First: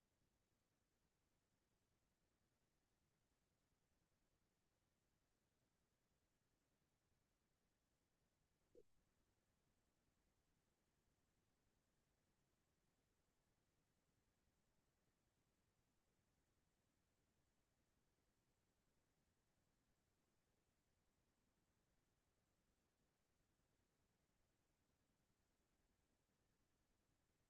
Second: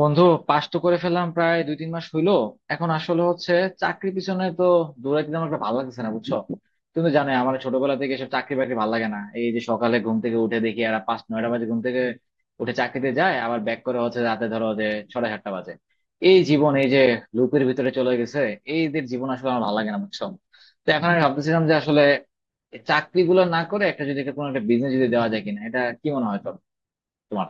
বন্ধু, পাস তো করে ফেললাম প্রায় 2-3 মাস হইলো। এখন আসলে হচ্ছে চাকরি পিছনে তো দৌড়াইতে আমার একটা ভালো লাগতেছে না, বুঝছো? তুমি তো জানো আমার ছোটবেলা থেকে এসব চাকরি বাকরি ভালো লাগে না। এই যে সকালে ঘুম থেকে উঠে দেখি আর পাঁচ নয়টা বাজে, ঘুম থেকে উঠে চাকরিতে যায়, আবার ব্যাক করে হচ্ছে রাতে ধরো যে ছটা সাতটা বাজে। এই জীবন এই যে লুপের ভিতরে চলে গেছে, এইদের জীবন আসলে আমার ভালো লাগে না, বুঝছো? তো এখন আমি ভাবতেছিলাম যে আসলে চাকরি গুলো না করে একটা যদি একটা কোনো একটা বিজনেস যদি দেওয়া যায় কিনা, এটা কি মনে হয় তোমার?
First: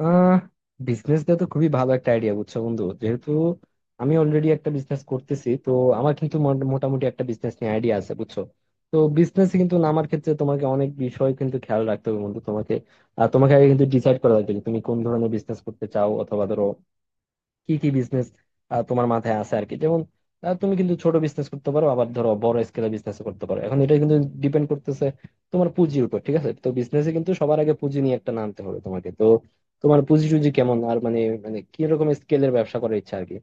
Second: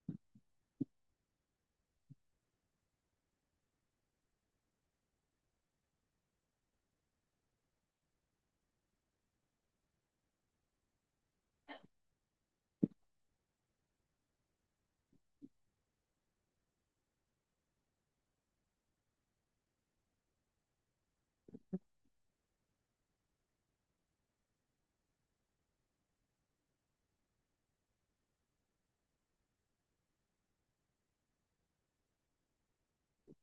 আহ বিজনেস দেওয়া তো খুবই ভালো একটা আইডিয়া, বুঝছো বন্ধু? যেহেতু আমি অলরেডি একটা বিজনেস করতেছি, তো আমার কিন্তু মোটামুটি একটা বিজনেস নিয়ে আইডিয়া আছে, বুঝছো। তো বিজনেস কিন্তু নামার ক্ষেত্রে তোমাকে অনেক বিষয় কিন্তু খেয়াল রাখতে হবে বন্ধু, তোমাকে আর তোমাকে আগে কিন্তু ডিসাইড করা লাগবে যে তুমি কোন ধরনের বিজনেস করতে চাও। অথবা ধরো কি কি বিজনেস তোমার মাথায় আছে আর কি। যেমন তুমি কিন্তু ছোট বিজনেস করতে পারো, আবার ধরো বড় স্কেলে বিজনেস করতে পারো। এখন এটা কিন্তু ডিপেন্ড করতেছে তোমার পুঁজির উপর, ঠিক আছে। তো বিজনেসে কিন্তু সবার আগে পুঁজি নিয়ে একটা নামতে হবে তোমাকে। তো তোমার পুঁজি টুজি কেমন, আর মানে মানে কি রকম স্কেলের ব্যবসা করার ইচ্ছা আর কি।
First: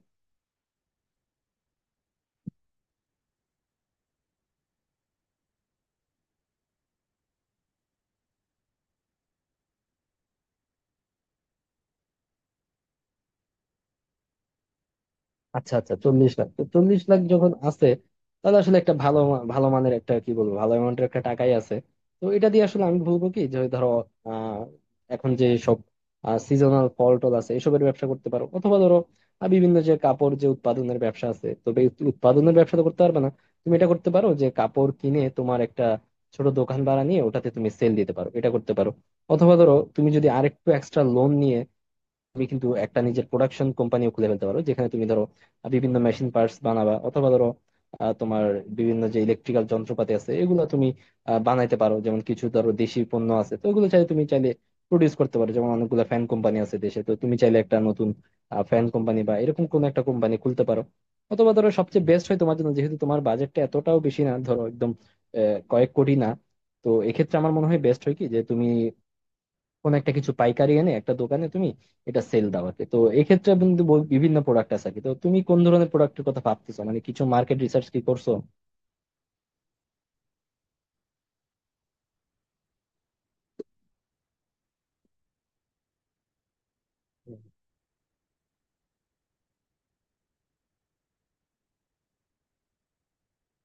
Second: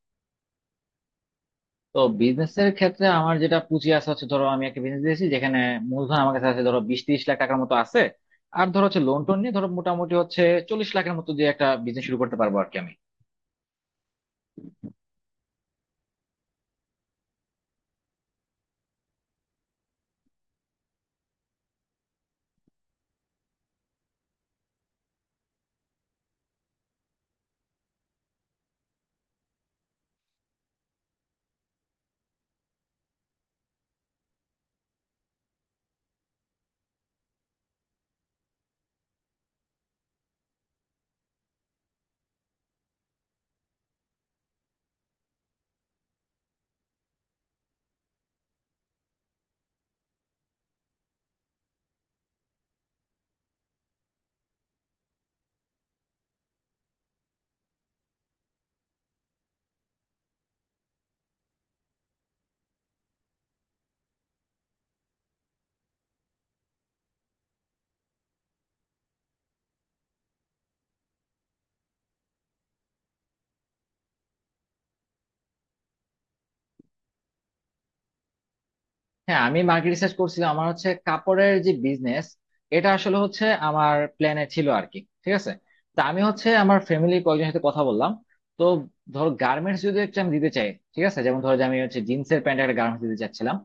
তো বিজনেসের ক্ষেত্রে আমার যেটা পুঁজি আছে হচ্ছে, ধরো আমি একটা বিজনেস দিয়েছি যেখানে মূলধন আমার কাছে আছে ধরো 20-30 লাখ টাকার মতো আছে। আর ধরো হচ্ছে লোন টোন নিয়ে ধরো মোটামুটি হচ্ছে 40 লাখের মতো দিয়ে একটা বিজনেস শুরু করতে পারবো আর কি আমি। আচ্ছা আচ্ছা, 40 লাখ, তো 40 লাখ যখন আছে তাহলে আসলে একটা ভালো ভালো মানের একটা কি বলবো, ভালো অ্যামাউন্টের একটা টাকাই আছে। তো এটা দিয়ে আসলে আমি বলবো কি, যে ধরো আহ এখন যে সব সিজনাল ফল টল আছে এসবের ব্যবসা করতে পারো। অথবা ধরো বিভিন্ন যে কাপড় যে উৎপাদনের ব্যবসা আছে, তবে এই উৎপাদনের ব্যবসা তো করতে পারবে না তুমি। এটা করতে পারো যে কাপড় কিনে তোমার একটা ছোট দোকান ভাড়া নিয়ে ওটাতে তুমি সেল দিতে পারো, এটা করতে পারো। অথবা ধরো তুমি যদি আরেকটু এক্সট্রা লোন নিয়ে তুমি কিন্তু একটা নিজের প্রোডাকশন কোম্পানিও খুলে ফেলতে পারো, যেখানে তুমি ধরো বিভিন্ন মেশিন পার্টস বানাবা। অথবা ধরো তোমার বিভিন্ন যে ইলেকট্রিক্যাল যন্ত্রপাতি আছে এগুলো তুমি বানাইতে পারো। যেমন কিছু ধরো দেশি পণ্য আছে তো ওগুলো চাইলে তুমি চাইলে প্রডিউস করতে পারো। যেমন অনেকগুলো ফ্যান কোম্পানি আছে দেশে, তো তুমি চাইলে একটা নতুন ফ্যান কোম্পানি বা এরকম কোন একটা কোম্পানি খুলতে পারো। অথবা ধরো সবচেয়ে বেস্ট হয় তোমার জন্য, যেহেতু তোমার বাজেটটা এতটাও বেশি না, ধরো একদম কয়েক কোটি না। তো এক্ষেত্রে আমার মনে হয় বেস্ট হয় কি, যে তুমি কোন একটা কিছু পাইকারি এনে একটা দোকানে তুমি এটা সেল দাও আর কি। তো এক্ষেত্রে কিন্তু বিভিন্ন প্রোডাক্ট আছে আর কি। তো তুমি কোন ধরনের প্রোডাক্টের কথা ভাবতেছো, মানে কিছু মার্কেট রিসার্চ কি করছো? হ্যাঁ, আমি মার্কেট রিসার্চ করছিলাম। আমার হচ্ছে কাপড়ের যে বিজনেস এটা আসলে হচ্ছে আমার প্ল্যানে ছিল আর কি। ঠিক আছে, তা আমি হচ্ছে আমার ফ্যামিলি কয়েকজনের সাথে কথা বললাম। তো ধরো গার্মেন্টস যদি একটা আমি দিতে চাই, ঠিক আছে, যেমন ধরো যে আমি হচ্ছে জিন্সের প্যান্ট একটা গার্মেন্টস দিতে চাচ্ছিলাম।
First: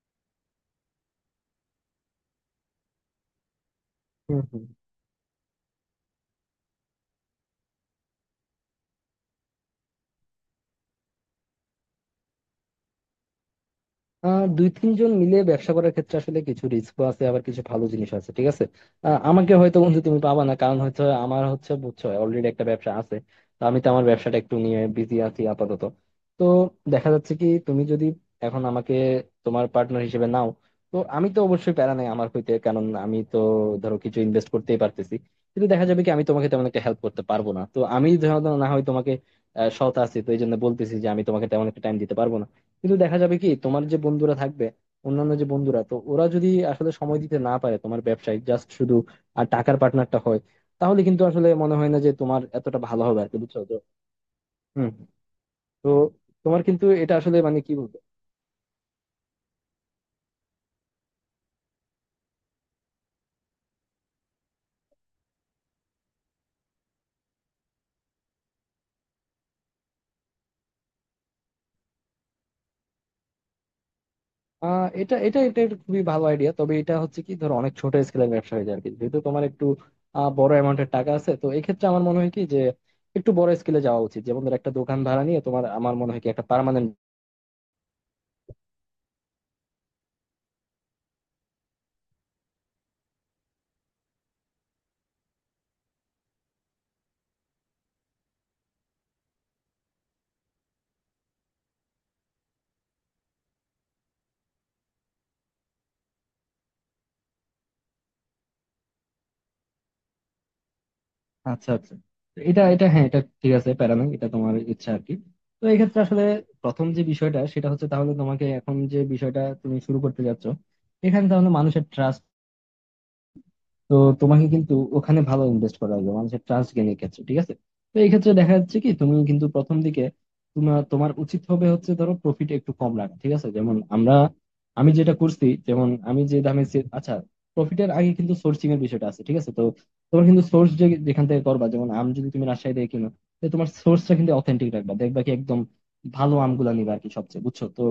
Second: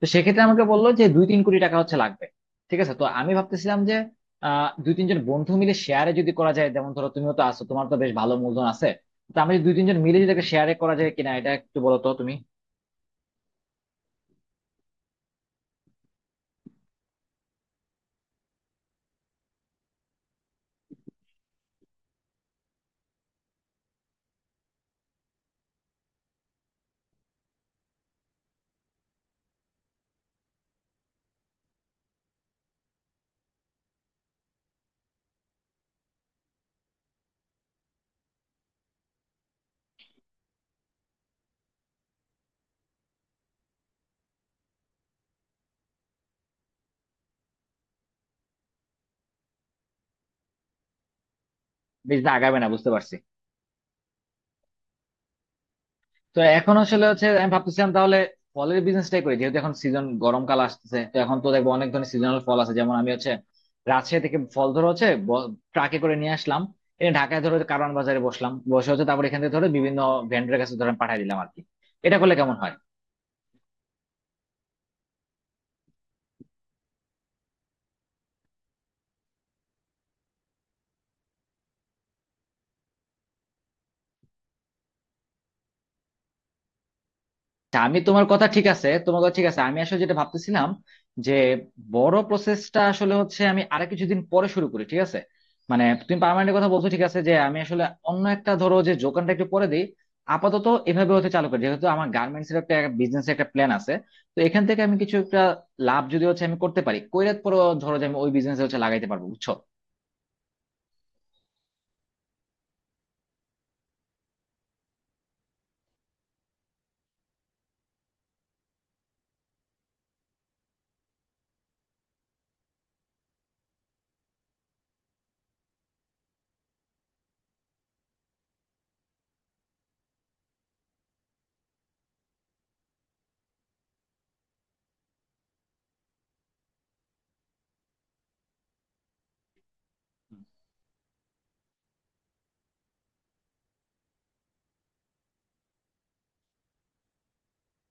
তো সেক্ষেত্রে আমাকে বললো যে 2-3 কোটি টাকা হচ্ছে লাগবে। ঠিক আছে, তো আমি ভাবতেছিলাম যে হুম, হুম। 2-3 জন বন্ধু মিলে শেয়ারে যদি করা যায়, যেমন ধরো তুমিও তো আছো, তোমার তো বেশ ভালো মূলধন আছে। তো আমি যদি 2-3 জন মিলে যদি একটা শেয়ারে করা যায় কিনা, এটা একটু বলো তো তুমি। দুই তিনজন মিলে ব্যবসা করার ক্ষেত্রে আসলে কিছু রিস্ক আছে, আবার কিছু ভালো জিনিস আছে, ঠিক আছে। আমাকে হয়তো বন্ধু তুমি পাবা না, কারণ হচ্ছে আমার হচ্ছে বুঝছো অলরেডি একটা ব্যবসা আছে। তো আমি তো আমার ব্যবসাটা একটু নিয়ে বিজি আছি আপাতত। তো দেখা যাচ্ছে কি, তুমি যদি এখন আমাকে তোমার পার্টনার হিসেবে নাও, তো আমি তো অবশ্যই প্যারা নাই আমার হইতে, কারণ আমি তো ধরো কিছু ইনভেস্ট করতেই পারতেছি। কিন্তু দেখা যাবে কি আমি তোমাকে তেমন একটা হেল্প করতে পারবো না, তো আমি ধরো না হয় তোমাকে সৎ আছি, তো এই জন্য বলতেছি যে আমি তোমাকে তেমন একটা টাইম দিতে পারবো না। কিন্তু দেখা যাবে কি, তোমার যে বন্ধুরা থাকবে অন্যান্য যে বন্ধুরা, তো ওরা যদি আসলে সময় দিতে না পারে তোমার ব্যবসায়, জাস্ট শুধু আর টাকার পার্টনারটা হয়, তাহলে কিন্তু আসলে মনে হয় না যে বেশ, দিন তোমার আগাবে না এতটা বুঝতে ভালো পারছি। হবে আর কি, বুঝছো তো। হম। তো তো তোমার এখন কিন্তু আসলে এটা হচ্ছে আসলে আমি মানে কি ভাবতেছিলাম বলবো। তাহলে ফলের বিজনেসটাই করি, যেহেতু এখন সিজন গরমকাল আসতেছে। তো এখন তো দেখবো অনেক ধরনের সিজনাল ফল আছে, যেমন আমি হচ্ছে রাজশাহী থেকে ফল ধরে হচ্ছে ট্রাকে করে নিয়ে আসলাম, এনে ঢাকায় ধরে কারওয়ান বাজারে বসলাম, বসে হচ্ছে তারপর এখান থেকে ধরে বিভিন্ন ভেন্ডরের কাছে ধরে পাঠিয়ে দিলাম আর কি। এটা করলে কেমন হয়? এটা এটা এটা একটা খুবই ভালো আইডিয়া, তবে এটা হচ্ছে কি ধরো অনেক ছোট স্কেলের ব্যবসা হয়ে যায় আর কি। যেহেতু তোমার একটু বড় অ্যামাউন্টের টাকা আছে, তো এই ক্ষেত্রে আমার মনে হয় কি যে একটু বড় স্কেলে যাওয়া উচিত। যেমন ধর একটা দোকান ভাড়া নিয়ে তোমার, আমার মনে হয় কি একটা পার্মানেন্ট। আচ্ছা, আমি তোমার কথা ঠিক আছে, আমি আসলে যেটা ভাবতেছিলাম যে বড় প্রসেসটা আসলে হচ্ছে আমি আরো কিছুদিন পরে শুরু করি, ঠিক আছে? মানে তুমি পার্মানেন্টের কথা বলছো, ঠিক আছে, যে আমি আসলে অন্য একটা ধরো যে যোগানটা একটু পরে দিই। আপাতত এভাবে হতে চালু করি, যেহেতু আমার গার্মেন্টস এর একটা বিজনেস একটা প্ল্যান আছে। তো এখান থেকে আমি কিছু একটা লাভ যদি হচ্ছে আমি করতে পারি কইরাত পরে ধরো যে আমি ওই বিজনেস হচ্ছে লাগাইতে পারবো, বুঝছো? আচ্ছা আচ্ছা, এটা এটা হ্যাঁ, এটা ঠিক আছে, প্যারা নাই, এটা তোমার ইচ্ছা আর কি। তো এক্ষেত্রে আসলে প্রথম যে বিষয়টা, সেটা হচ্ছে তাহলে তোমাকে এখন যে বিষয়টা তুমি শুরু করতে যাচ্ছ, এখানে তাহলে মানুষের ট্রাস্ট। তো তোমাকে কিন্তু ওখানে ভালো ইনভেস্ট করা লাগবে মানুষের ট্রাস্ট গেইনের ক্ষেত্রে, ঠিক আছে। তো এই ক্ষেত্রে দেখা যাচ্ছে কি, তুমি কিন্তু প্রথম দিকে তোমার তোমার উচিত হবে হচ্ছে ধরো প্রফিট একটু কম রাখা, ঠিক আছে। যেমন আমরা, আমি যেটা করছি, যেমন আমি যে দামে আচ্ছা, প্রফিটের আগে কিন্তু সোর্সিং এর বিষয়টা আছে, ঠিক আছে। তো তোমার কিন্তু সোর্স যে যেখান থেকে করবা, যেমন আম যদি তুমি রাজশাহী থেকে কিনো, তো তোমার সোর্সটা কিন্তু অথেন্টিক রাখবা, দেখবা কি একদম ভালো আমগুলা নিবা আর কি সবচেয়ে, বুঝছো তো।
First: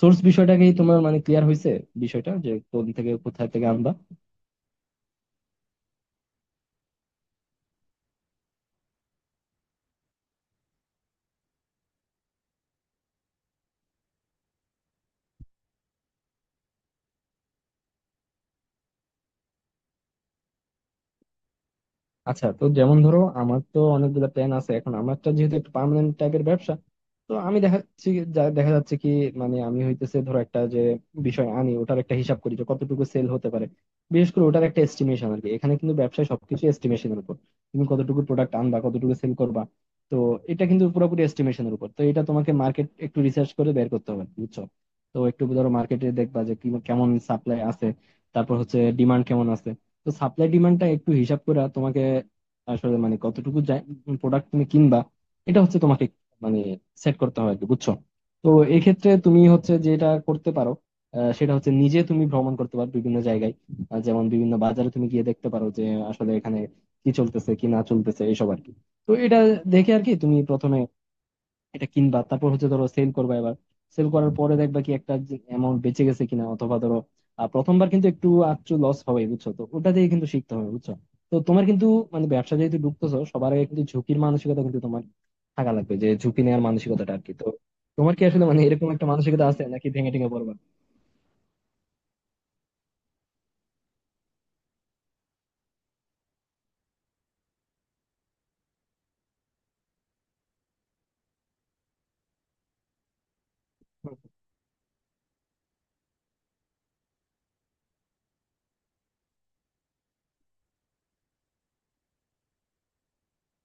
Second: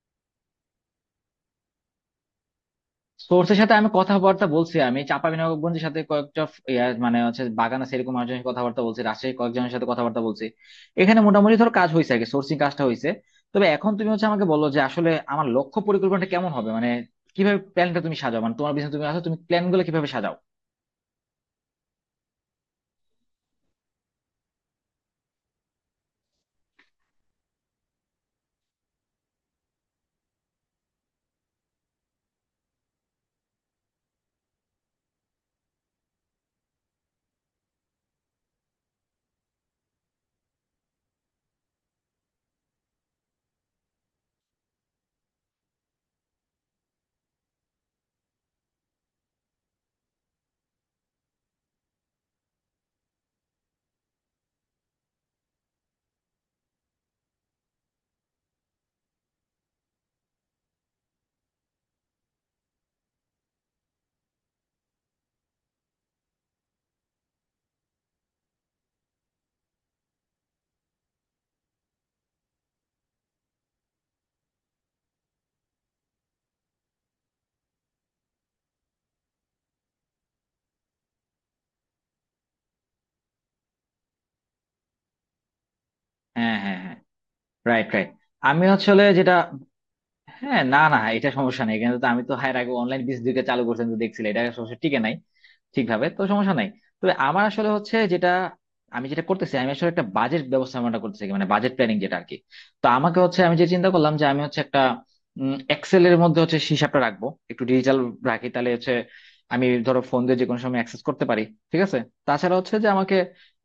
সোর্স বিষয়টাকেই তোমার মানে ক্লিয়ার হয়েছে, বিষয়টা যে কোন থেকে কোথা সোর্সের থেকে সাথে আমি আনবা। কথাবার্তা বলছি। আমি চাঁপাবিনগরগঞ্জের সাথে কয়েকটা ইয়া মানে হচ্ছে বাগান আছে এরকম মানুষজনের সাথে কথাবার্তা বলছি, রাজশাহী কয়েকজনের সাথে কথাবার্তা বলছি। এখানে মোটামুটি ধর কাজ হয়েছে, আগে সোর্সিং কাজটা হয়েছে। তবে এখন তুমি হচ্ছে আমাকে বলো যে আসলে আমার লক্ষ্য পরিকল্পনাটা কেমন হবে, মানে কিভাবে প্ল্যানটা তুমি সাজাও, মানে তোমার বিজনেস তুমি আসো, তুমি প্ল্যান গুলো কিভাবে সাজাও। আচ্ছা, তো যেমন ধরো আমার তো অনেকগুলো প্ল্যান আছে, এখন আমারটা যেহেতু একটা পার্মানেন্ট টাইপের ব্যবসা, তো আমি দেখা যাচ্ছে দেখা যাচ্ছে কি মানে আমি হইতেছে ধরো একটা যে বিষয় আনি, ওটার একটা হিসাব করি যে কতটুকু সেল হতে পারে, বিশেষ করে ওটার একটা এস্টিমেশন আর কি। এখানে কিন্তু ব্যবসায় সবকিছু এস্টিমেশনের উপর, তুমি কতটুকু প্রোডাক্ট আনবা কতটুকু সেল করবা। তো এটা কিন্তু পুরোপুরি এস্টিমেশনের উপর, তো এটা তোমাকে মার্কেট একটু রিসার্চ করে বের করতে হবে, বুঝছো। তো একটু ধরো মার্কেটে দেখবা যে কেমন সাপ্লাই আছে, তারপর হচ্ছে ডিমান্ড কেমন আছে। তো সাপ্লাই ডিমান্ডটা একটু হিসাব করে তোমাকে আসলে মানে কতটুকু প্রোডাক্ট তুমি কিনবা, এটা হচ্ছে তোমাকে মানে সেট করতে হয় আর কি, বুঝছো। তো এক্ষেত্রে তুমি হচ্ছে যেটা করতে পারো সেটা হচ্ছে নিজে তুমি ভ্রমণ করতে পারো বিভিন্ন জায়গায়। যেমন বিভিন্ন বাজারে তুমি গিয়ে দেখতে পারো যে আসলে এখানে কি চলতেছে কি না চলতেছে এইসব আর কি। তো এটা দেখে আর কি তুমি প্রথমে এটা কিনবা, তারপর হচ্ছে ধরো সেল করবা। এবার সেল করার পরে দেখবা কি একটা অ্যামাউন্ট বেঁচে গেছে কিনা। অথবা ধরো প্রথমবার কিন্তু একটু আচ্ছু লস হবে, বুঝছো, তো ওটা দিয়ে কিন্তু শিখতে হবে, বুঝছো। তো তোমার কিন্তু মানে ব্যবসা যেহেতু ঢুকতেছো, সবার আগে কিন্তু ঝুঁকির মানসিকতা কিন্তু তোমার থাকা লাগবে, যে ঝুঁকি হ্যাঁ, নেওয়ার হ্যাঁ, হ্যাঁ। মানসিকতাটা আর কি। তো রাইট, রাইট। তোমার কি আসলে মানে আমি এরকম আসলে একটা যেটা, মানসিকতা আছে নাকি ভেঙে টেঙে পড়বা? হ্যাঁ, না, না, এটা সমস্যা নেই কিন্তু। তো আমি তো এর আগে অনলাইন বিজনেস চালু করছেন, তো দেখছিলাম এটা সমস্যা টিকে নাই ঠিকভাবে, তো সমস্যা নাই। তবে আমার আসলে হচ্ছে যেটা আমি যেটা করতেছি, আমি আসলে একটা বাজেট ব্যবস্থাপনাটা করতেছি, মানে বাজেট প্ল্যানিং যেটা আর কি। তো আমাকে হচ্ছে আমি যে চিন্তা করলাম যে আমি হচ্ছে একটা এক্সেল এর মধ্যে হচ্ছে হিসাবটা রাখবো, একটু ডিজিটাল রাখি তাহলে হচ্ছে আমি ধরো ফোন দিয়ে যে কোনো সময় অ্যাক্সেস করতে পারি, ঠিক আছে। তাছাড়া হচ্ছে যে আমাকে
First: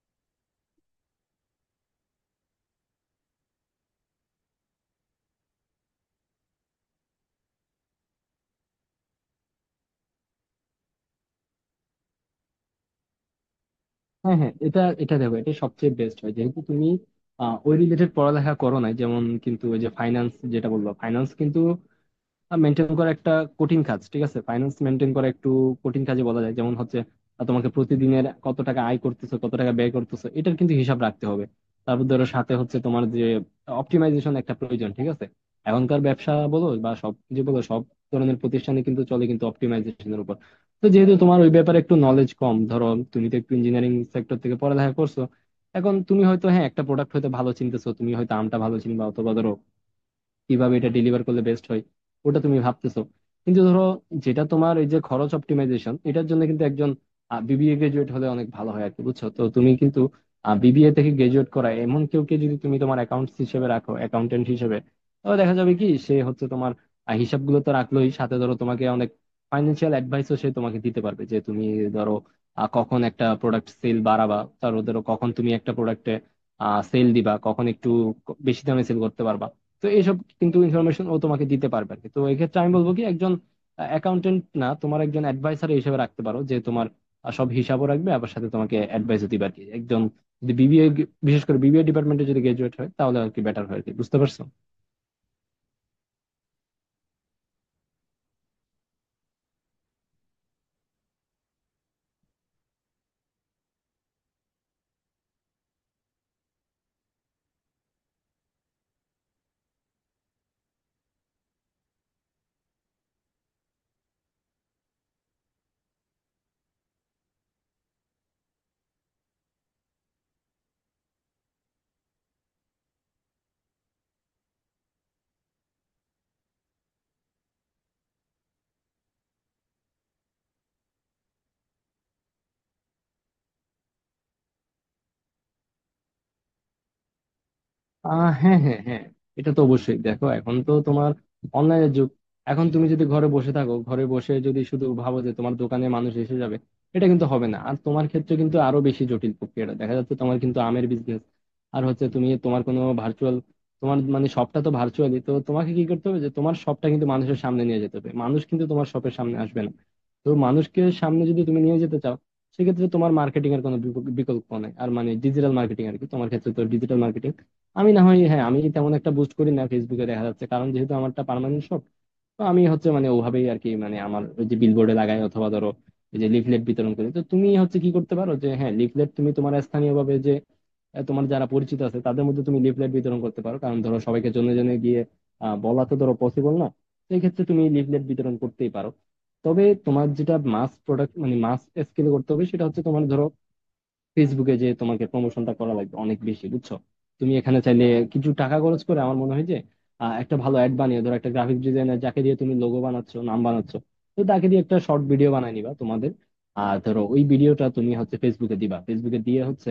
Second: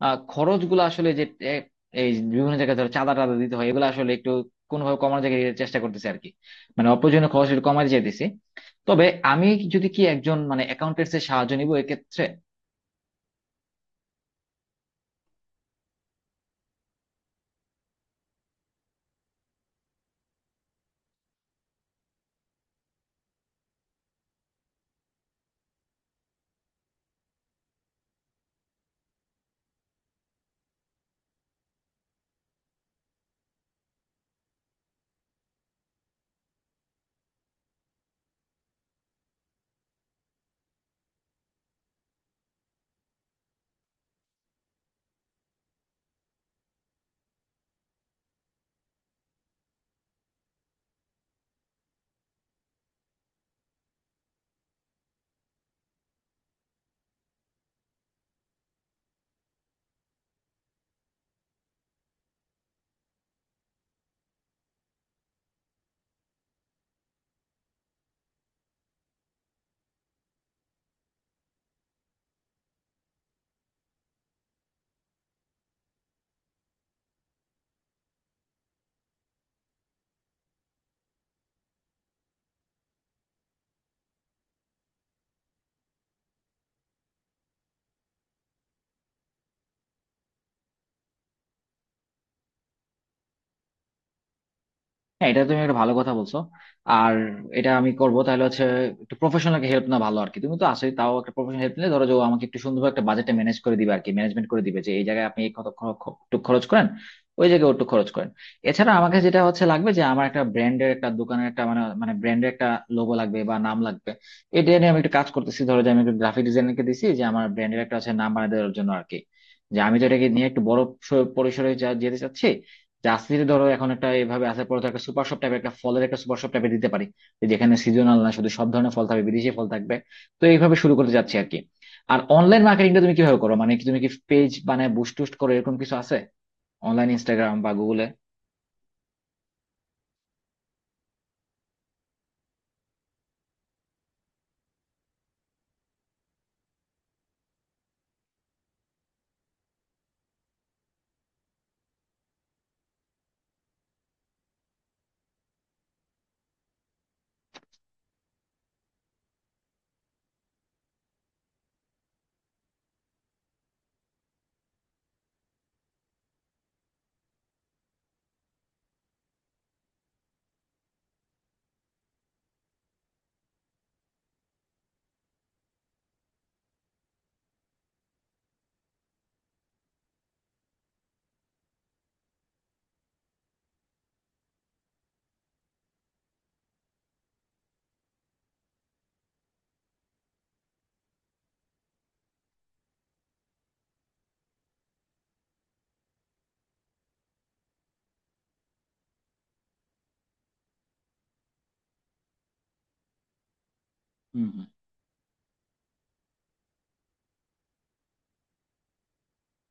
খরচগুলো আসলে যে এ, এই বিভিন্ন জায়গায় ধরো চাঁদা টাদা দিতে হয়, এগুলো আসলে একটু কোনোভাবে কমানোর জায়গায় চেষ্টা করতেছি আর কি। মানে অপ্রয়োজনীয় খরচ একটু কমাতে চাইতেছি। তবে আমি যদি কি একজন মানে অ্যাকাউন্টেন্টস এর সাহায্য নিব এক্ষেত্রে। হ্যাঁ হ্যাঁ, এটা এটা দেখো, এটা সবচেয়ে বেস্ট হয়। যেহেতু তুমি ওই রিলেটেড পড়ালেখা করো না, যেমন কিন্তু ওই যে ফাইন্যান্স যেটা বললো, ফাইন্যান্স কিন্তু মেনটেন করা একটা কঠিন কাজ, ঠিক আছে। ফাইন্যান্স মেনটেন করা একটু কঠিন কাজে বলা যায়। যেমন হচ্ছে তোমাকে প্রতিদিনের কত টাকা আয় করতেছো কত টাকা ব্যয় করতেছো এটার কিন্তু হিসাব রাখতে হবে। তারপর ধরো সাথে হচ্ছে তোমার যে অপটিমাইজেশন একটা প্রয়োজন, ঠিক আছে। এখনকার ব্যবসা বলো বা সব কিছু বলো, সব ধরনের প্রতিষ্ঠানে কিন্তু চলে কিন্তু অপটিমাইজেশনের উপর। তো যেহেতু তোমার ওই ব্যাপারে একটু নলেজ কম ধরো, তুমি তো একটু ইঞ্জিনিয়ারিং সেক্টর থেকে পড়ালেখা করছো, এখন তুমি হয়তো হ্যাঁ একটা প্রোডাক্ট হয়তো ভালো চিনতেছো, তুমি হয়তো আমটা ভালো চিনবা, অথবা ধরো কিভাবে এটা ডেলিভার করলে বেস্ট হয় ওটা তুমি ভাবতেছো। কিন্তু ধরো যেটা তোমার এই যে খরচ অপটিমাইজেশন, এটার জন্য কিন্তু একজন বিবিএ গ্রাজুয়েট হলে অনেক ভালো হয় আর কি, বুঝছো। তো তুমি কিন্তু বিবিএ থেকে গ্রাজুয়েট করা এমন কেউকে যদি তুমি তোমার অ্যাকাউন্টস হিসেবে রাখো, অ্যাকাউন্টেন্ট হিসেবে, তাহলে দেখা যাবে কি সে হচ্ছে তোমার হিসাবগুলো তো রাখলোই, সাথে ধরো তোমাকে অনেক ফাইন্যান্সিয়াল অ্যাডভাইসও সে তোমাকে দিতে পারবে। যে তুমি ধরো কখন একটা প্রোডাক্ট সেল বাড়াবা, তারপর ধরো কখন তুমি একটা প্রোডাক্টে সেল দিবা, কখন একটু বেশি দামে সেল করতে পারবা। তো এইসব কিন্তু ইনফরমেশন ও তোমাকে দিতে পারবে আর কি। তো এক্ষেত্রে আমি বলবো কি, একজন অ্যাকাউন্টেন্ট না, তোমার একজন অ্যাডভাইসার হিসেবে রাখতে পারো, যে তোমার সব হিসাবও রাখবে আবার সাথে তোমাকে অ্যাডভাইসও দিবে আর কি, একজন যদি বিবিএ, বিশেষ করে বিবিএ ডিপার্টমেন্টে যদি গ্রাজুয়েট হয়, তাহলে আর কি বেটার হয় আর কি, বুঝতে পারছো। হ্যাঁ, এটা তুমি একটা ভালো কথা বলছো। আর এটা আমি করব তাহলে হচ্ছে একটু প্রফেশনাল হেল্প না ভালো আর কি, তুমি তো আসোই তাও একটা প্রফেশনাল হেল্প নিলে, ধরো যে ও আমাকে একটু সুন্দরভাবে একটা বাজেটটা ম্যানেজ করে দিবে আর কি, ম্যানেজমেন্ট করে দিবে, যে এই জায়গায় আপনি এই কত একটু খরচ করেন, ওই জায়গায় ওটু খরচ করেন। এছাড়া আমাকে যেটা হচ্ছে লাগবে যে আমার একটা ব্র্যান্ডের একটা দোকানের একটা মানে মানে ব্র্যান্ডের একটা লোগো লাগবে বা নাম লাগবে। এটা নিয়ে আমি একটু কাজ করতেছি, ধরো যে আমি একটু গ্রাফিক ডিজাইনারকে দিছি যে আমার ব্র্যান্ডের একটা আছে নাম বানিয়ে দেওয়ার জন্য আর কি। যে আমি তো এটাকে নিয়ে একটু বড় পরিসরে যা যেতে চাচ্ছি। জার্সিতে ধরো এখন একটা এভাবে আসার পর তো একটা সুপার শপ টাইপের একটা ফলের একটা সুপার শপ টাইপের দিতে পারি, যে যেখানে সিজনাল না শুধু, সব ধরনের ফল থাকবে, বিদেশি ফল থাকবে। তো এইভাবে শুরু করতে যাচ্ছি আর কি। আর অনলাইন মার্কেটিংটা তুমি কিভাবে করো, মানে কি তুমি কি পেজ বানায় বুস্ট টুস্ট করো, এরকম কিছু আছে? অনলাইন ইনস্টাগ্রাম বা গুগলে? হ্যাঁ হ্যাঁ হ্যাঁ, এটা তো অবশ্যই। দেখো এখন তো তোমার অনলাইনের যুগ। এখন তুমি যদি ঘরে বসে থাকো, ঘরে বসে যদি শুধু ভাবো যে তোমার দোকানে মানুষ এসে যাবে, এটা কিন্তু হবে না। আর তোমার ক্ষেত্রে কিন্তু আরো বেশি জটিল প্রক্রিয়াটা দেখা যাচ্ছে, তোমার কিন্তু আমের বিজনেস। আর হচ্ছে তুমি তোমার কোনো ভার্চুয়াল, তোমার মানে শপটা তো ভার্চুয়ালি, তো তোমাকে কি করতে হবে যে তোমার শপটা কিন্তু মানুষের সামনে নিয়ে যেতে হবে, মানুষ কিন্তু তোমার শপের সামনে আসবে না। তো মানুষকে সামনে যদি তুমি নিয়ে যেতে চাও, সেক্ষেত্রে তোমার মার্কেটিং এর কোনো বিকল্প নেই, আর মানে ডিজিটাল মার্কেটিং আর কি তোমার ক্ষেত্রে। তো ডিজিটাল মার্কেটিং আমি না হয় হ্যাঁ আমি তেমন একটা বুস্ট করি না ফেসবুকে, দেখা যাচ্ছে কারণ যেহেতু আমারটা পার্মানেন্ট শপ, তো আমি হচ্ছে মানে ওভাবেই আর কি, মানে আমার ওই যে বিলবোর্ডে লাগাই, অথবা ধরো এই যে লিফলেট বিতরণ করি। তো তুমি হচ্ছে কি করতে পারো যে, হ্যাঁ লিফলেট তুমি তোমার স্থানীয় ভাবে যে তোমার যারা পরিচিত আছে তাদের মধ্যে তুমি লিফলেট বিতরণ করতে পারো, কারণ ধরো সবাইকে জনে জনে গিয়ে বলা তো ধরো পসিবল না। সেই ক্ষেত্রে তুমি লিফলেট বিতরণ করতেই পারো। তবে তোমার যেটা মাস প্রোডাক্ট, মানে মাস স্কেলে করতে হবে সেটা হচ্ছে তোমার ধরো ফেসবুকে যে তোমাকে প্রমোশনটা করা লাগবে অনেক বেশি, বুঝছো। তুমি এখানে চাইলে কিছু টাকা খরচ করে আমার মনে হয় যে একটা ভালো অ্যাড বানিয়ে, ধরো একটা গ্রাফিক ডিজাইনার যাকে দিয়ে তুমি লোগো বানাচ্ছ নাম বানাচ্ছ, তো তাকে দিয়ে হম। একটা শর্ট ভিডিও বানাই নিবা তোমাদের। আর ধরো ওই ভিডিওটা তুমি হচ্ছে ফেসবুকে দিবা। ফেসবুকে দিয়ে হচ্ছে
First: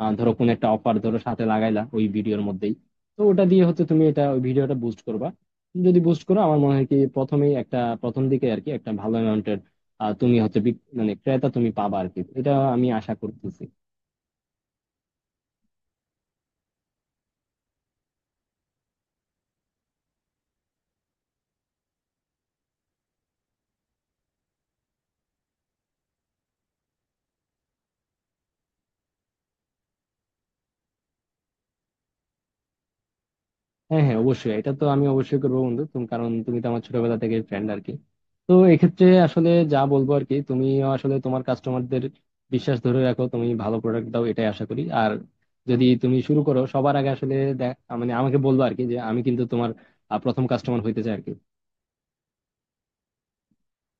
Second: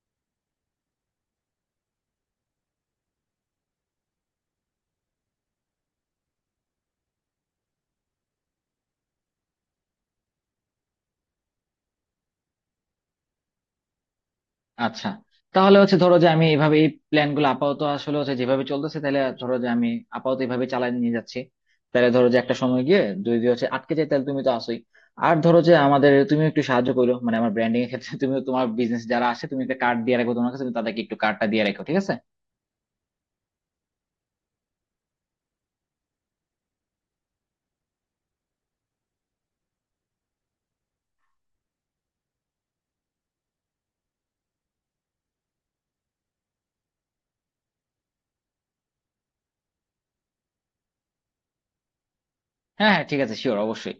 ধরো কোন একটা অফার ধরো সাথে লাগাইলা ওই ভিডিওর মধ্যেই। তো ওটা দিয়ে হচ্ছে তুমি এটা ওই ভিডিওটা বুস্ট করবা। যদি বুস্ট করো আমার মনে হয় কি প্রথমেই একটা, প্রথম দিকে আর কি, একটা ভালো অ্যামাউন্টের তুমি হচ্ছে মানে ক্রেতা তুমি পাবা আর কি, এটা আমি আশা করতেছি। আচ্ছা, তাহলে হচ্ছে ধরো যে আমি এইভাবে এই প্ল্যান গুলো আপাতত আসলে হচ্ছে যেভাবে চলতেছে, তাহলে ধরো যে আমি আপাতত এইভাবে চালাই নিয়ে যাচ্ছি। তাহলে ধরো যে একটা সময় গিয়ে যদি যদি হচ্ছে আটকে যায় তাহলে তুমি তো আসোই। আর ধরো যে আমাদের তুমি একটু সাহায্য করো, মানে আমার ব্র্যান্ডিং এর ক্ষেত্রে, তুমি তোমার বিজনেস যারা আছে তুমি একটা কার্ড দিয়ে রাখো তোমার কাছে, তুমি তাদেরকে একটু কার্ডটা দিয়ে রাখো, ঠিক আছে? হ্যাঁ হ্যাঁ অবশ্যই, এটা তো আমি অবশ্যই করবো বন্ধু তুমি, কারণ তুমি তো আমার ছোটবেলা থেকে ফ্রেন্ড আর কি। তো এক্ষেত্রে আসলে যা বলবো আর কি, তুমি আসলে তোমার কাস্টমারদের বিশ্বাস ধরে রাখো, তুমি ভালো প্রোডাক্ট দাও, এটাই আশা করি। আর যদি তুমি শুরু করো সবার আগে আসলে মানে আমাকে বলবো আর কি, যে আমি কিন্তু তোমার প্রথম কাস্টমার হইতে চাই আর কি। হ্যাঁ, হ্যাঁ, ঠিক আছে, শিওর অবশ্যই।